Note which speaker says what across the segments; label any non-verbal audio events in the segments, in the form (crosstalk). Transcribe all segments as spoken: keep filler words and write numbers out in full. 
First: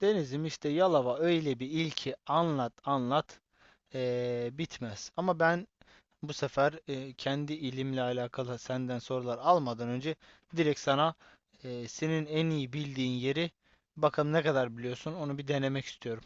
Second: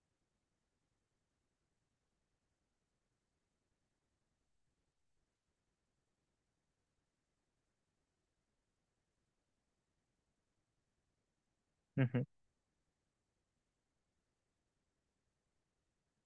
Speaker 1: Denizim, işte Yalova öyle bir il ki anlat anlat eee, bitmez. Ama ben bu sefer eee, kendi ilimle alakalı senden sorular almadan önce direkt sana eee,
Speaker 2: Hı hı.
Speaker 1: senin en iyi bildiğin yeri bakalım ne kadar biliyorsun, onu bir denemek istiyorum.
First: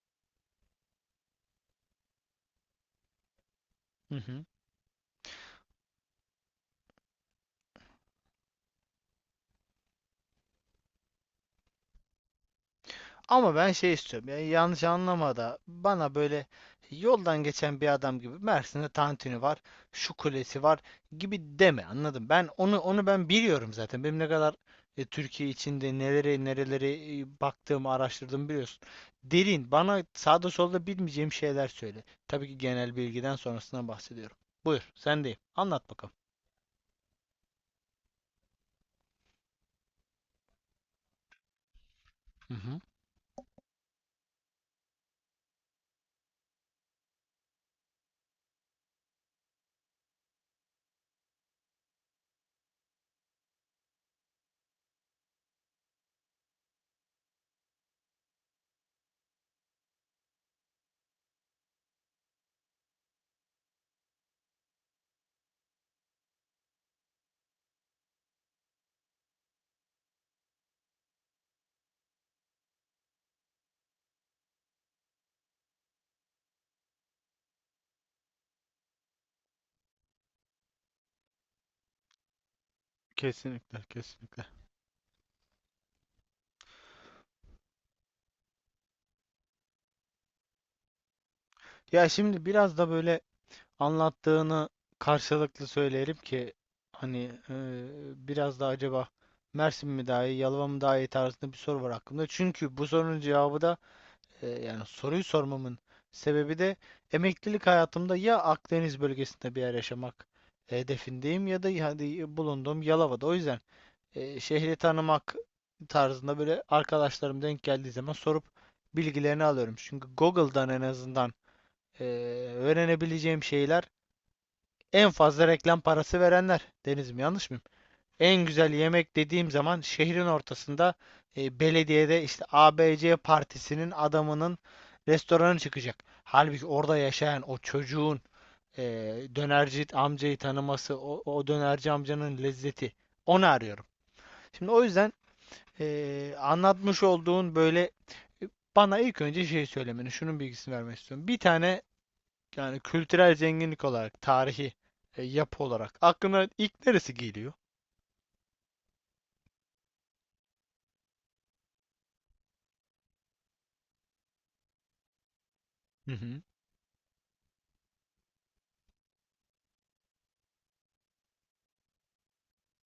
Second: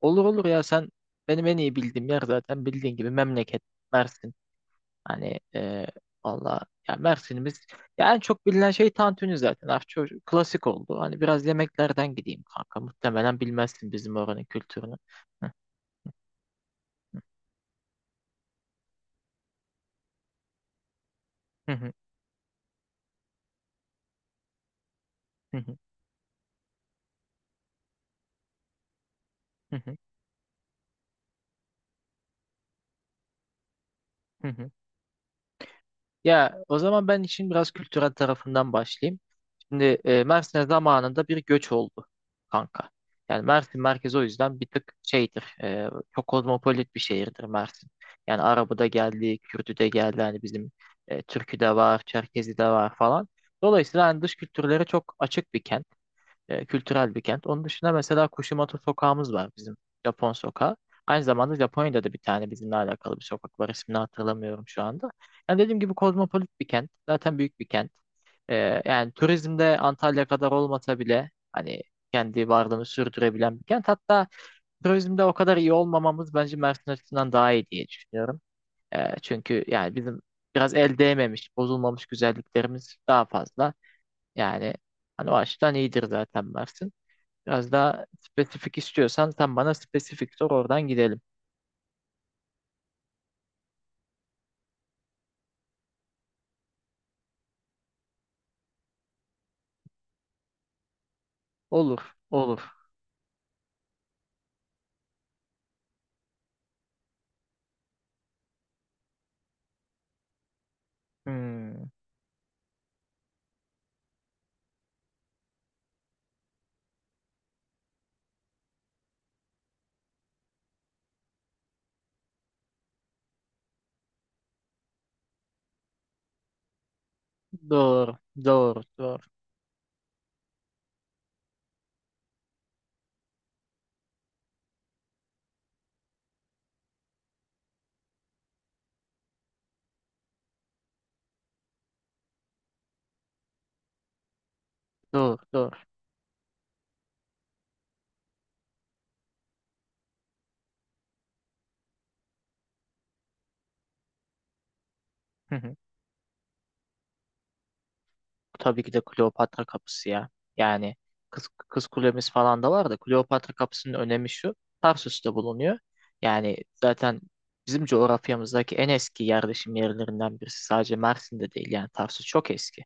Speaker 2: Olur olur, ya sen benim en iyi bildiğim yer zaten bildiğin gibi memleket
Speaker 1: Hı
Speaker 2: Mersin.
Speaker 1: hı.
Speaker 2: Hani e, valla ya Mersin'imiz, ya en çok bilinen şey tantuni zaten. Artık çok klasik oldu. Hani biraz yemeklerden gideyim kanka. Muhtemelen
Speaker 1: Ama ben şey
Speaker 2: bilmezsin bizim
Speaker 1: istiyorum.
Speaker 2: oranın
Speaker 1: Yani yanlış
Speaker 2: kültürünü.
Speaker 1: anlama da bana böyle yoldan geçen bir adam gibi Mersin'de tantuni var, şu kulesi var gibi
Speaker 2: Hı
Speaker 1: deme.
Speaker 2: hı,
Speaker 1: Anladım. Ben onu onu ben biliyorum zaten. Benim ne kadar e, Türkiye
Speaker 2: hı hı,
Speaker 1: içinde neleri nereleri e, baktığımı, araştırdığımı biliyorsun. Derin,
Speaker 2: hı hı,
Speaker 1: bana sağda solda bilmeyeceğim şeyler söyle. Tabii ki genel bilgiden sonrasından bahsediyorum.
Speaker 2: hı hı.
Speaker 1: Buyur, sendeyim. Anlat bakalım.
Speaker 2: Ya o zaman ben işin biraz kültürel tarafından başlayayım. Şimdi e, Mersin'e zamanında bir göç oldu
Speaker 1: Hı hı.
Speaker 2: kanka. Yani Mersin merkezi o yüzden bir tık şeydir. E, çok kozmopolit bir şehirdir Mersin. Yani Arabı da geldi, Kürdü de geldi. Hani bizim e, Türkü de var, Çerkezi de var falan. Dolayısıyla hani dış kültürlere çok açık bir kent. E, kültürel bir kent. Onun dışında mesela Kushimoto sokağımız var bizim, Japon sokağı. Aynı zamanda Japonya'da da bir tane bizimle alakalı bir sokak var. İsmini hatırlamıyorum şu anda. Yani dediğim gibi kozmopolit bir kent. Zaten büyük bir kent. E, Yani turizmde Antalya kadar olmasa bile hani kendi varlığını sürdürebilen bir kent. Hatta turizmde o kadar iyi olmamamız bence Mersin açısından daha iyi diye düşünüyorum. E, çünkü yani bizim biraz el değmemiş, bozulmamış güzelliklerimiz daha fazla.
Speaker 1: Kesinlikle, kesinlikle.
Speaker 2: Yani hani o açıdan iyidir zaten Mersin. Biraz daha spesifik istiyorsan sen bana spesifik sor, oradan gidelim.
Speaker 1: Ya şimdi biraz da böyle anlattığını karşılıklı söyleyelim ki hani eee, biraz da acaba Mersin mi daha iyi, Yalova mı daha iyi tarzında bir soru var
Speaker 2: Olur,
Speaker 1: aklımda.
Speaker 2: olur.
Speaker 1: Çünkü bu sorunun cevabı da eee, yani soruyu sormamın sebebi de emeklilik hayatımda ya Akdeniz bölgesinde bir yer yaşamak hedefindeyim ya da
Speaker 2: Hmm,
Speaker 1: yani bulunduğum Yalova'da. O yüzden eee, şehri tanımak tarzında böyle arkadaşlarım denk geldiği zaman sorup bilgilerini alıyorum. Çünkü Google'dan en azından eee, öğrenebileceğim şeyler en fazla reklam parası verenler. Denizim, yanlış mıyım?
Speaker 2: doğru,
Speaker 1: En güzel
Speaker 2: doğru,
Speaker 1: yemek
Speaker 2: doğru,
Speaker 1: dediğim zaman şehrin ortasında e, belediyede işte A B C partisinin adamının restoranı çıkacak. Halbuki orada yaşayan o çocuğun e, dönerci amcayı tanıması, o, o dönerci amcanın lezzeti. Onu arıyorum. Şimdi o yüzden
Speaker 2: doğru, doğru.
Speaker 1: e, anlatmış olduğun böyle, e, bana ilk önce şey söylemeni, şunun bilgisini vermek istiyorum. Bir tane yani kültürel zenginlik olarak, tarihi e,
Speaker 2: Hı
Speaker 1: yapı
Speaker 2: hı.
Speaker 1: olarak aklına ilk neresi geliyor?
Speaker 2: Tabii ki de Kleopatra kapısı ya. Yani kız, kız kulemiz falan da var da Kleopatra kapısının önemi şu. Tarsus'ta bulunuyor.
Speaker 1: Hı hı.
Speaker 2: Yani zaten bizim coğrafyamızdaki en eski yerleşim yerlerinden birisi. Sadece Mersin'de değil yani Tarsus çok eski.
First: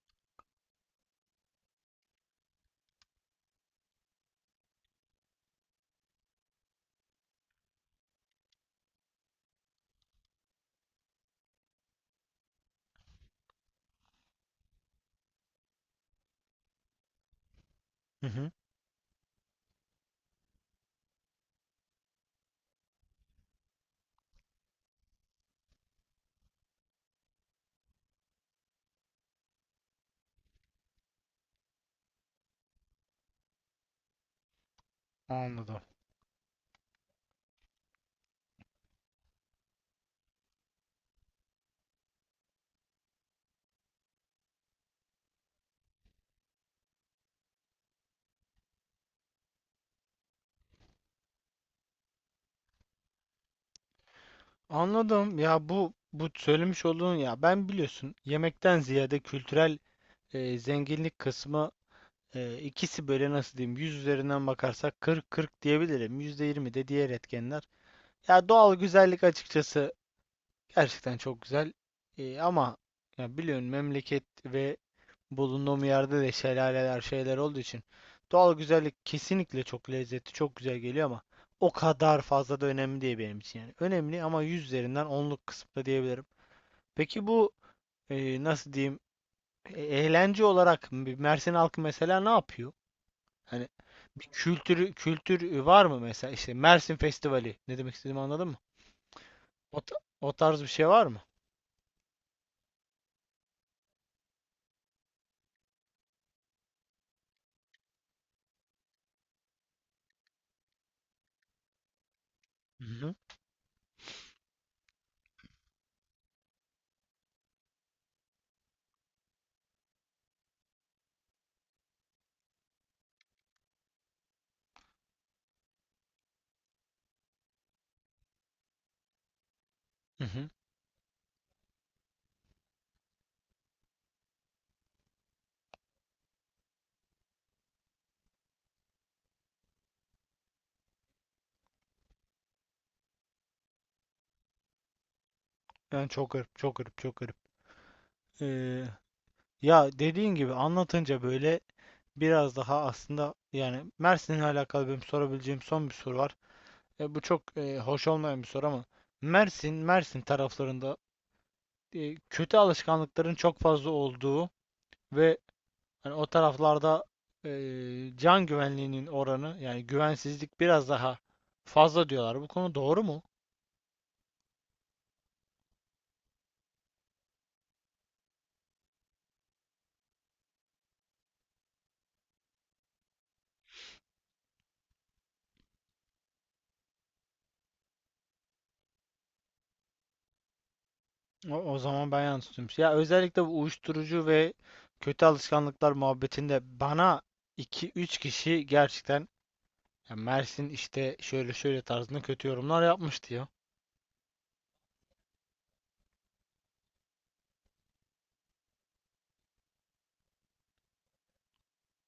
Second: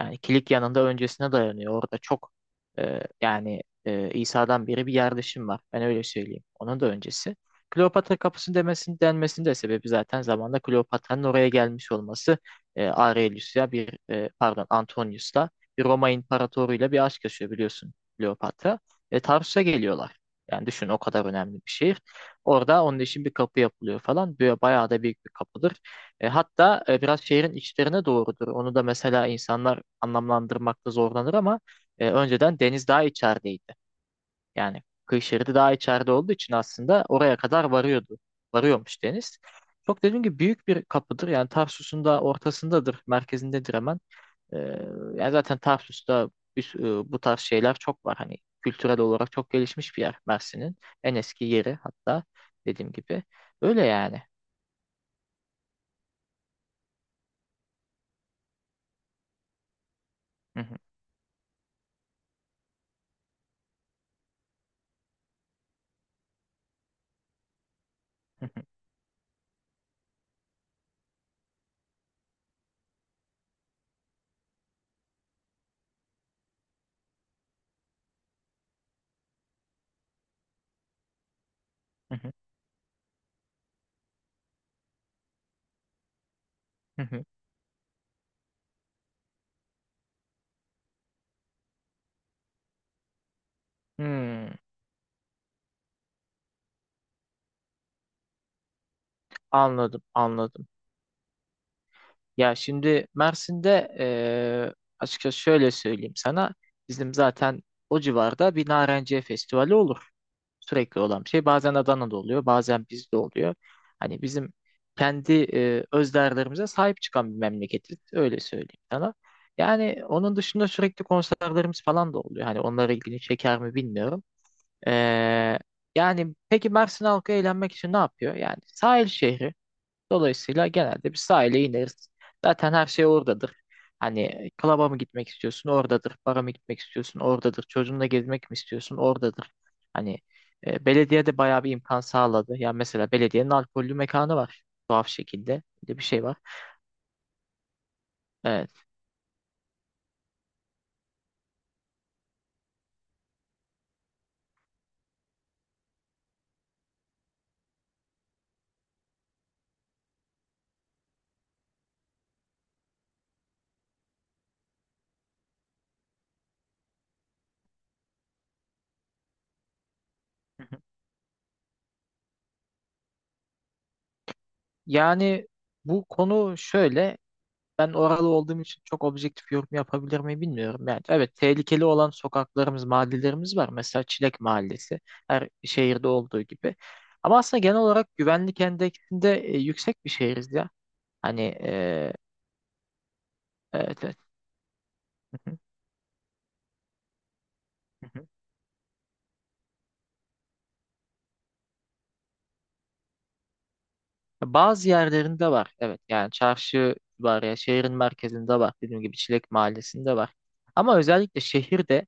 Speaker 2: Yani Kilikya'nın da öncesine dayanıyor. Orada çok e, yani e, İsa'dan beri bir yerleşim var. Ben öyle söyleyeyim. Onun da öncesi. Kleopatra kapısı demesinin denmesinin de sebebi zaten zamanda Kleopatra'nın oraya gelmiş olması. E, Aurelius'la bir e, pardon, Antonius'la, bir Roma imparatoruyla bir aşk yaşıyor biliyorsun
Speaker 1: Hı hı.
Speaker 2: Kleopatra. E, Tarsus'a geliyorlar. Yani düşün o kadar önemli bir şehir. Orada onun için bir kapı yapılıyor falan. Böyle bayağı da büyük bir kapıdır. E, hatta e, biraz şehrin içlerine doğrudur. Onu da mesela insanlar anlamlandırmakta zorlanır ama e, önceden deniz daha içerideydi. Yani kıyı şeridi daha
Speaker 1: Anladım.
Speaker 2: içeride olduğu için aslında oraya kadar varıyordu. Varıyormuş deniz. Çok dediğim gibi büyük bir kapıdır. Yani Tarsus'un da ortasındadır, merkezindedir hemen. E, Yani zaten Tarsus'ta bir sü- e, bu tarz şeyler çok var. Hani kültürel olarak çok gelişmiş bir yer Mersin'in. En eski yeri hatta, dediğim gibi. Öyle yani.
Speaker 1: Anladım. Ya bu bu söylemiş olduğun, ya ben biliyorsun yemekten ziyade kültürel e,
Speaker 2: Hı hı,
Speaker 1: zenginlik kısmı, e, ikisi böyle nasıl diyeyim, yüz üzerinden bakarsak kırk kırk diyebilirim. yüzde yirmi de diğer etkenler.
Speaker 2: hı
Speaker 1: Ya
Speaker 2: hı,
Speaker 1: doğal güzellik açıkçası gerçekten çok güzel. Ee, ama ya biliyorsun memleket ve bulunduğum yerde de şelaleler şeyler olduğu için doğal güzellik kesinlikle çok lezzetli, çok güzel geliyor ama o
Speaker 2: hı
Speaker 1: kadar
Speaker 2: hı,
Speaker 1: fazla da önemli değil benim için yani. Önemli ama yüz üzerinden onluk kısımda diyebilirim.
Speaker 2: hı hı.
Speaker 1: Peki bu e, nasıl diyeyim, e- eğlence olarak m- Mersin halkı mesela ne yapıyor? Hani bir
Speaker 2: Hmm.
Speaker 1: kültürü kültür var mı mesela, işte Mersin Festivali, ne demek istediğimi anladın mı? O, ta-
Speaker 2: Anladım,
Speaker 1: o tarz bir
Speaker 2: anladım.
Speaker 1: şey var mı?
Speaker 2: Ya şimdi Mersin'de eee açıkçası şöyle söyleyeyim sana. Bizim zaten o civarda bir Narenciye Festivali olur. Sürekli olan bir şey. Bazen Adana'da oluyor, bazen bizde oluyor. Hani bizim kendi eee öz değerlerimize sahip çıkan bir memleketiz. Öyle söyleyeyim sana. Yani onun dışında sürekli konserlerimiz falan da oluyor. Hani onlara ilgini çeker mi bilmiyorum. Eee, Yani peki Mersin halkı eğlenmek için ne yapıyor? Yani sahil şehri.
Speaker 1: Hı hı.
Speaker 2: Dolayısıyla genelde bir sahile ineriz. Zaten her şey oradadır. Hani klaba mı gitmek istiyorsun, oradadır. Bara mı gitmek istiyorsun, oradadır. Çocuğunla gezmek mi istiyorsun, oradadır. Hani e, belediye de bayağı bir imkan sağladı. Yani mesela belediyenin alkollü mekanı var. Tuhaf şekilde. Bir de bir
Speaker 1: Yani
Speaker 2: şey
Speaker 1: çok
Speaker 2: var.
Speaker 1: garip, çok garip, çok garip. Ee,
Speaker 2: Evet.
Speaker 1: ya dediğin gibi anlatınca böyle biraz daha aslında yani Mersin'le alakalı benim sorabileceğim son bir soru var. E, bu çok e, hoş olmayan bir soru ama Mersin, Mersin taraflarında e, kötü alışkanlıkların çok fazla olduğu ve hani o taraflarda e, can güvenliğinin oranı, yani güvensizlik
Speaker 2: Hı hı.
Speaker 1: biraz daha fazla diyorlar. Bu konu doğru mu?
Speaker 2: Yani bu konu şöyle. Ben oralı olduğum için çok objektif yorum yapabilir miyim bilmiyorum. Yani evet, tehlikeli olan sokaklarımız, mahallelerimiz var. Mesela Çilek Mahallesi, her şehirde olduğu gibi. Ama aslında genel olarak güvenlik endeksinde e, yüksek bir şehiriz ya. Hani
Speaker 1: O, o zaman
Speaker 2: e,
Speaker 1: ben yanlış tutmuş. Ya özellikle bu
Speaker 2: evet, evet.
Speaker 1: uyuşturucu ve kötü
Speaker 2: Hı hı,
Speaker 1: alışkanlıklar muhabbetinde bana iki
Speaker 2: hı
Speaker 1: üç
Speaker 2: hı.
Speaker 1: kişi gerçekten ya Mersin işte şöyle şöyle tarzında kötü yorumlar yapmıştı ya.
Speaker 2: Bazı yerlerinde var. Evet yani çarşı, var ya şehrin merkezinde, var. Dediğim gibi Çilek Mahallesi'nde var. Ama özellikle şehirde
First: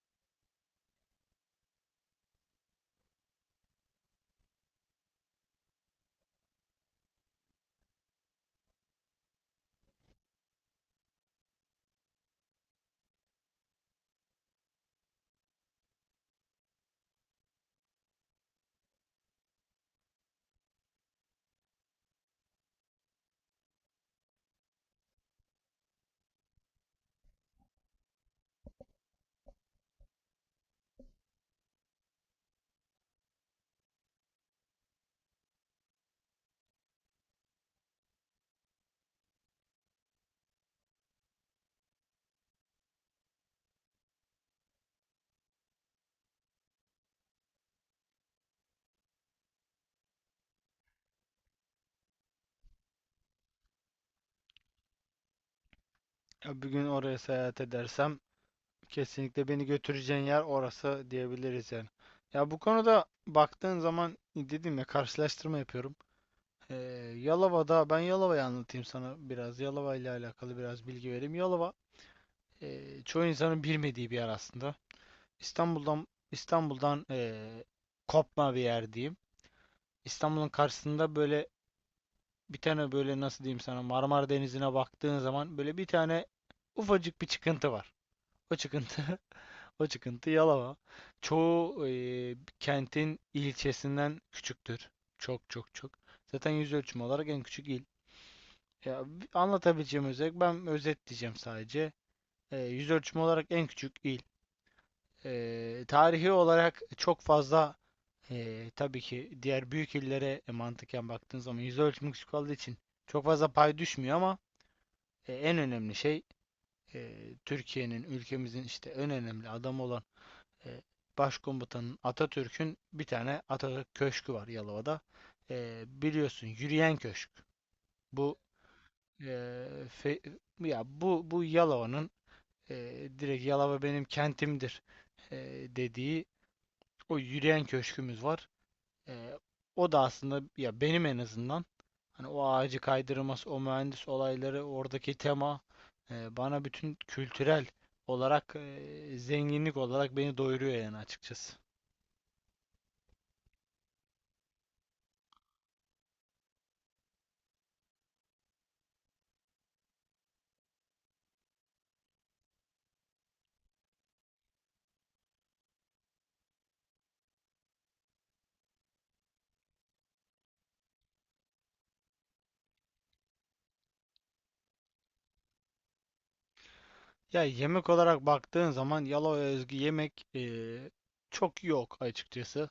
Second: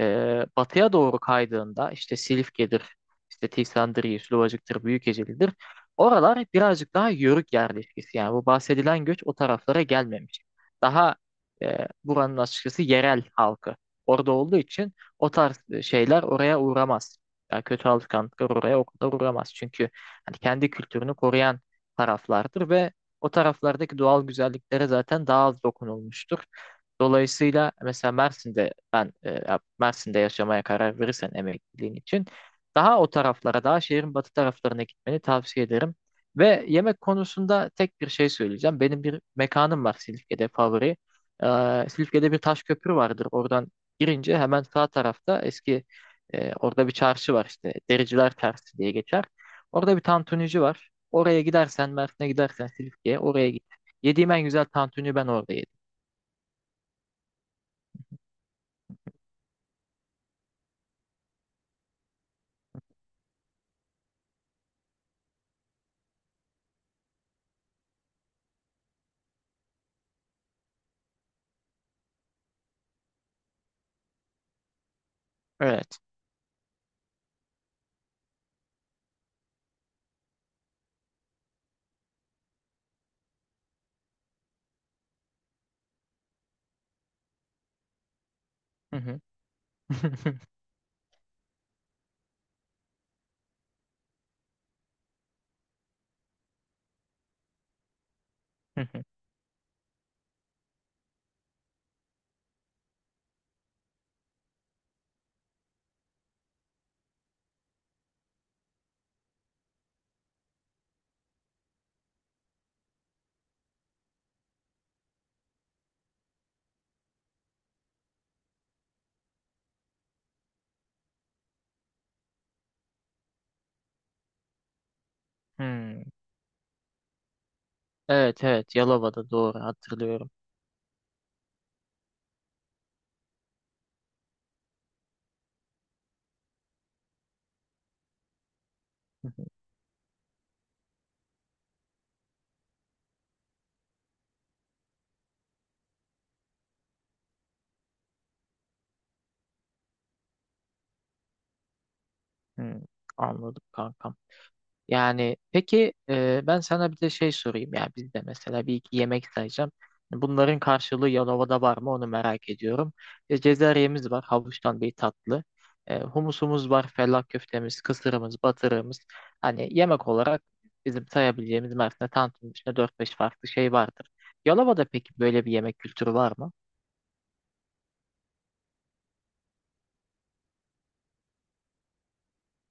Speaker 2: Ee, batıya doğru kaydığında, işte Silifke'dir, işte Tiksandriye, Şilovacık'tır, Büyükeceli'dir. Oralar birazcık daha yörük yerleşkesi. Yani bu bahsedilen göç o taraflara gelmemiş. Daha e, buranın açıkçası yerel halkı orada olduğu için o tarz şeyler oraya uğramaz. Yani kötü alışkanlıklar oraya o kadar uğramaz. Çünkü hani kendi kültürünü koruyan taraflardır ve o taraflardaki doğal güzelliklere zaten daha az dokunulmuştur. Dolayısıyla mesela Mersin'de ben e, ya Mersin'de yaşamaya karar verirsen emekliliğin için daha o taraflara, daha şehrin batı taraflarına gitmeni tavsiye ederim. Ve yemek konusunda tek bir şey söyleyeceğim. Benim bir mekanım var Silifke'de, favori. Ee, Silifke'de bir taş köprü vardır. Oradan girince hemen sağ tarafta eski e, orada bir çarşı var işte. Dericiler Çarşısı diye geçer. Orada bir tantunici var. Oraya gidersen, Mersin'e gidersen Silifke'ye oraya git. Yediğim en güzel tantuni ben orada yedim.
Speaker 1: Ya bir gün oraya seyahat edersem kesinlikle beni götüreceğin yer orası diyebiliriz yani. Ya bu konuda baktığın zaman, dedim ya, karşılaştırma yapıyorum. Ee, Yalova'da, ben Yalova'yı anlatayım sana biraz. Yalova ile alakalı biraz bilgi vereyim. Yalova e, çoğu insanın bilmediği bir yer aslında.
Speaker 2: Evet.
Speaker 1: İstanbul'dan İstanbul'dan e, kopma bir yer diyeyim. İstanbul'un karşısında böyle bir tane, böyle nasıl diyeyim sana, Marmara Denizi'ne baktığın zaman böyle bir tane ufacık bir çıkıntı var. O
Speaker 2: Hı
Speaker 1: çıkıntı
Speaker 2: hı.
Speaker 1: (laughs) o çıkıntı
Speaker 2: (laughs)
Speaker 1: Yalova. Çoğu e, kentin ilçesinden küçüktür. Çok çok çok. Zaten yüz ölçümü olarak en küçük. Ya, anlatabileceğim özet, ben özetleyeceğim sadece. Ee, yüz ölçümü olarak en küçük il. Ee, tarihi olarak çok fazla ee, tabii ki diğer büyük illere e, mantıken baktığın zaman yüz ölçümü küçük olduğu için çok fazla pay düşmüyor ama e, en önemli şey, e, Türkiye'nin, ülkemizin işte en önemli adamı olan e, Başkomutanın, Atatürk'ün bir tane Atatürk Köşkü var Yalova'da. Ee,
Speaker 2: Hmm.
Speaker 1: biliyorsun, Yürüyen Köşk. Bu
Speaker 2: Evet, evet,
Speaker 1: e,
Speaker 2: Yalova'da doğru
Speaker 1: fe-
Speaker 2: hatırlıyorum.
Speaker 1: ya bu bu Yalova'nın e, direkt Yalova benim kentimdir e, dediği o yürüyen köşkümüz var. E,
Speaker 2: (laughs)
Speaker 1: o da aslında ya benim en azından hani o ağacı kaydırması, o mühendis olayları, oradaki tema e, bana bütün kültürel olarak e, zenginlik olarak beni doyuruyor yani açıkçası.
Speaker 2: Hmm. Anladım kankam. Yani peki e, ben sana bir de şey sorayım, ya bizde mesela bir iki yemek sayacağım. Bunların karşılığı Yalova'da var mı onu merak ediyorum. E, Cezeryemiz var, havuçtan bir tatlı. E, humusumuz var, fellah köftemiz, kısırımız, batırığımız. Hani yemek olarak bizim sayabileceğimiz Mersin'de tantının dört beş farklı şey vardır. Yalova'da peki böyle bir yemek kültürü var mı?
Speaker 1: Ya yemek olarak baktığın zaman Yalova'ya özgü yemek e, çok yok açıkçası.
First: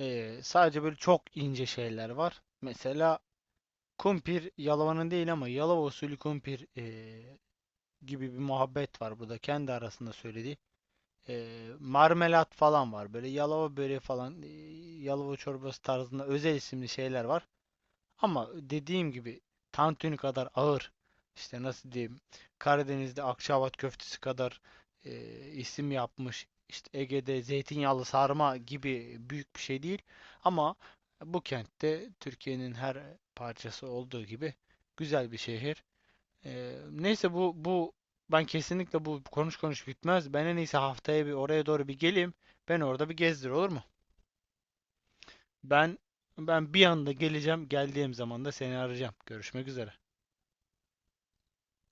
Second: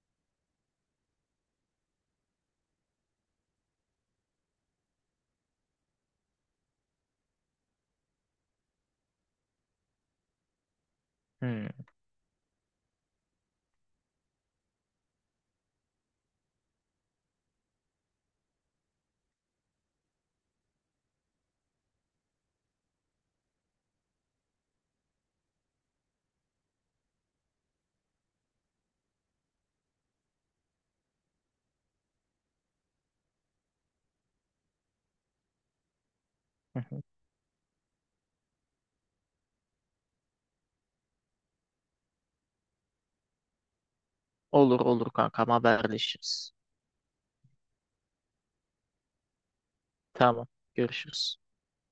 Speaker 1: E, sadece böyle çok ince şeyler var. Mesela kumpir Yalova'nın değil ama Yalova usulü kumpir eee, gibi bir muhabbet var burada kendi arasında söylediği. Eee, marmelat falan var, böyle Yalova böreği falan, eee, Yalova çorbası tarzında özel isimli şeyler var. Ama dediğim gibi tantuni kadar ağır, işte nasıl diyeyim, Karadeniz'de Akçaabat köftesi kadar e, isim yapmış, işte Ege'de zeytinyağlı sarma gibi büyük bir şey değil ama bu kentte, Türkiye'nin her parçası olduğu gibi, güzel bir şehir. E,
Speaker 2: Hmm.
Speaker 1: neyse bu bu ben kesinlikle bu konuş konuş bitmez. Ben en iyisi haftaya bir oraya doğru bir geleyim. Ben orada bir gezdir, olur mu?
Speaker 2: Olur olur kankam,
Speaker 1: Ben
Speaker 2: haberleşiriz.
Speaker 1: Ben bir anda geleceğim. Geldiğim zaman da seni arayacağım. Görüşmek üzere.
Speaker 2: Tamam, görüşürüz.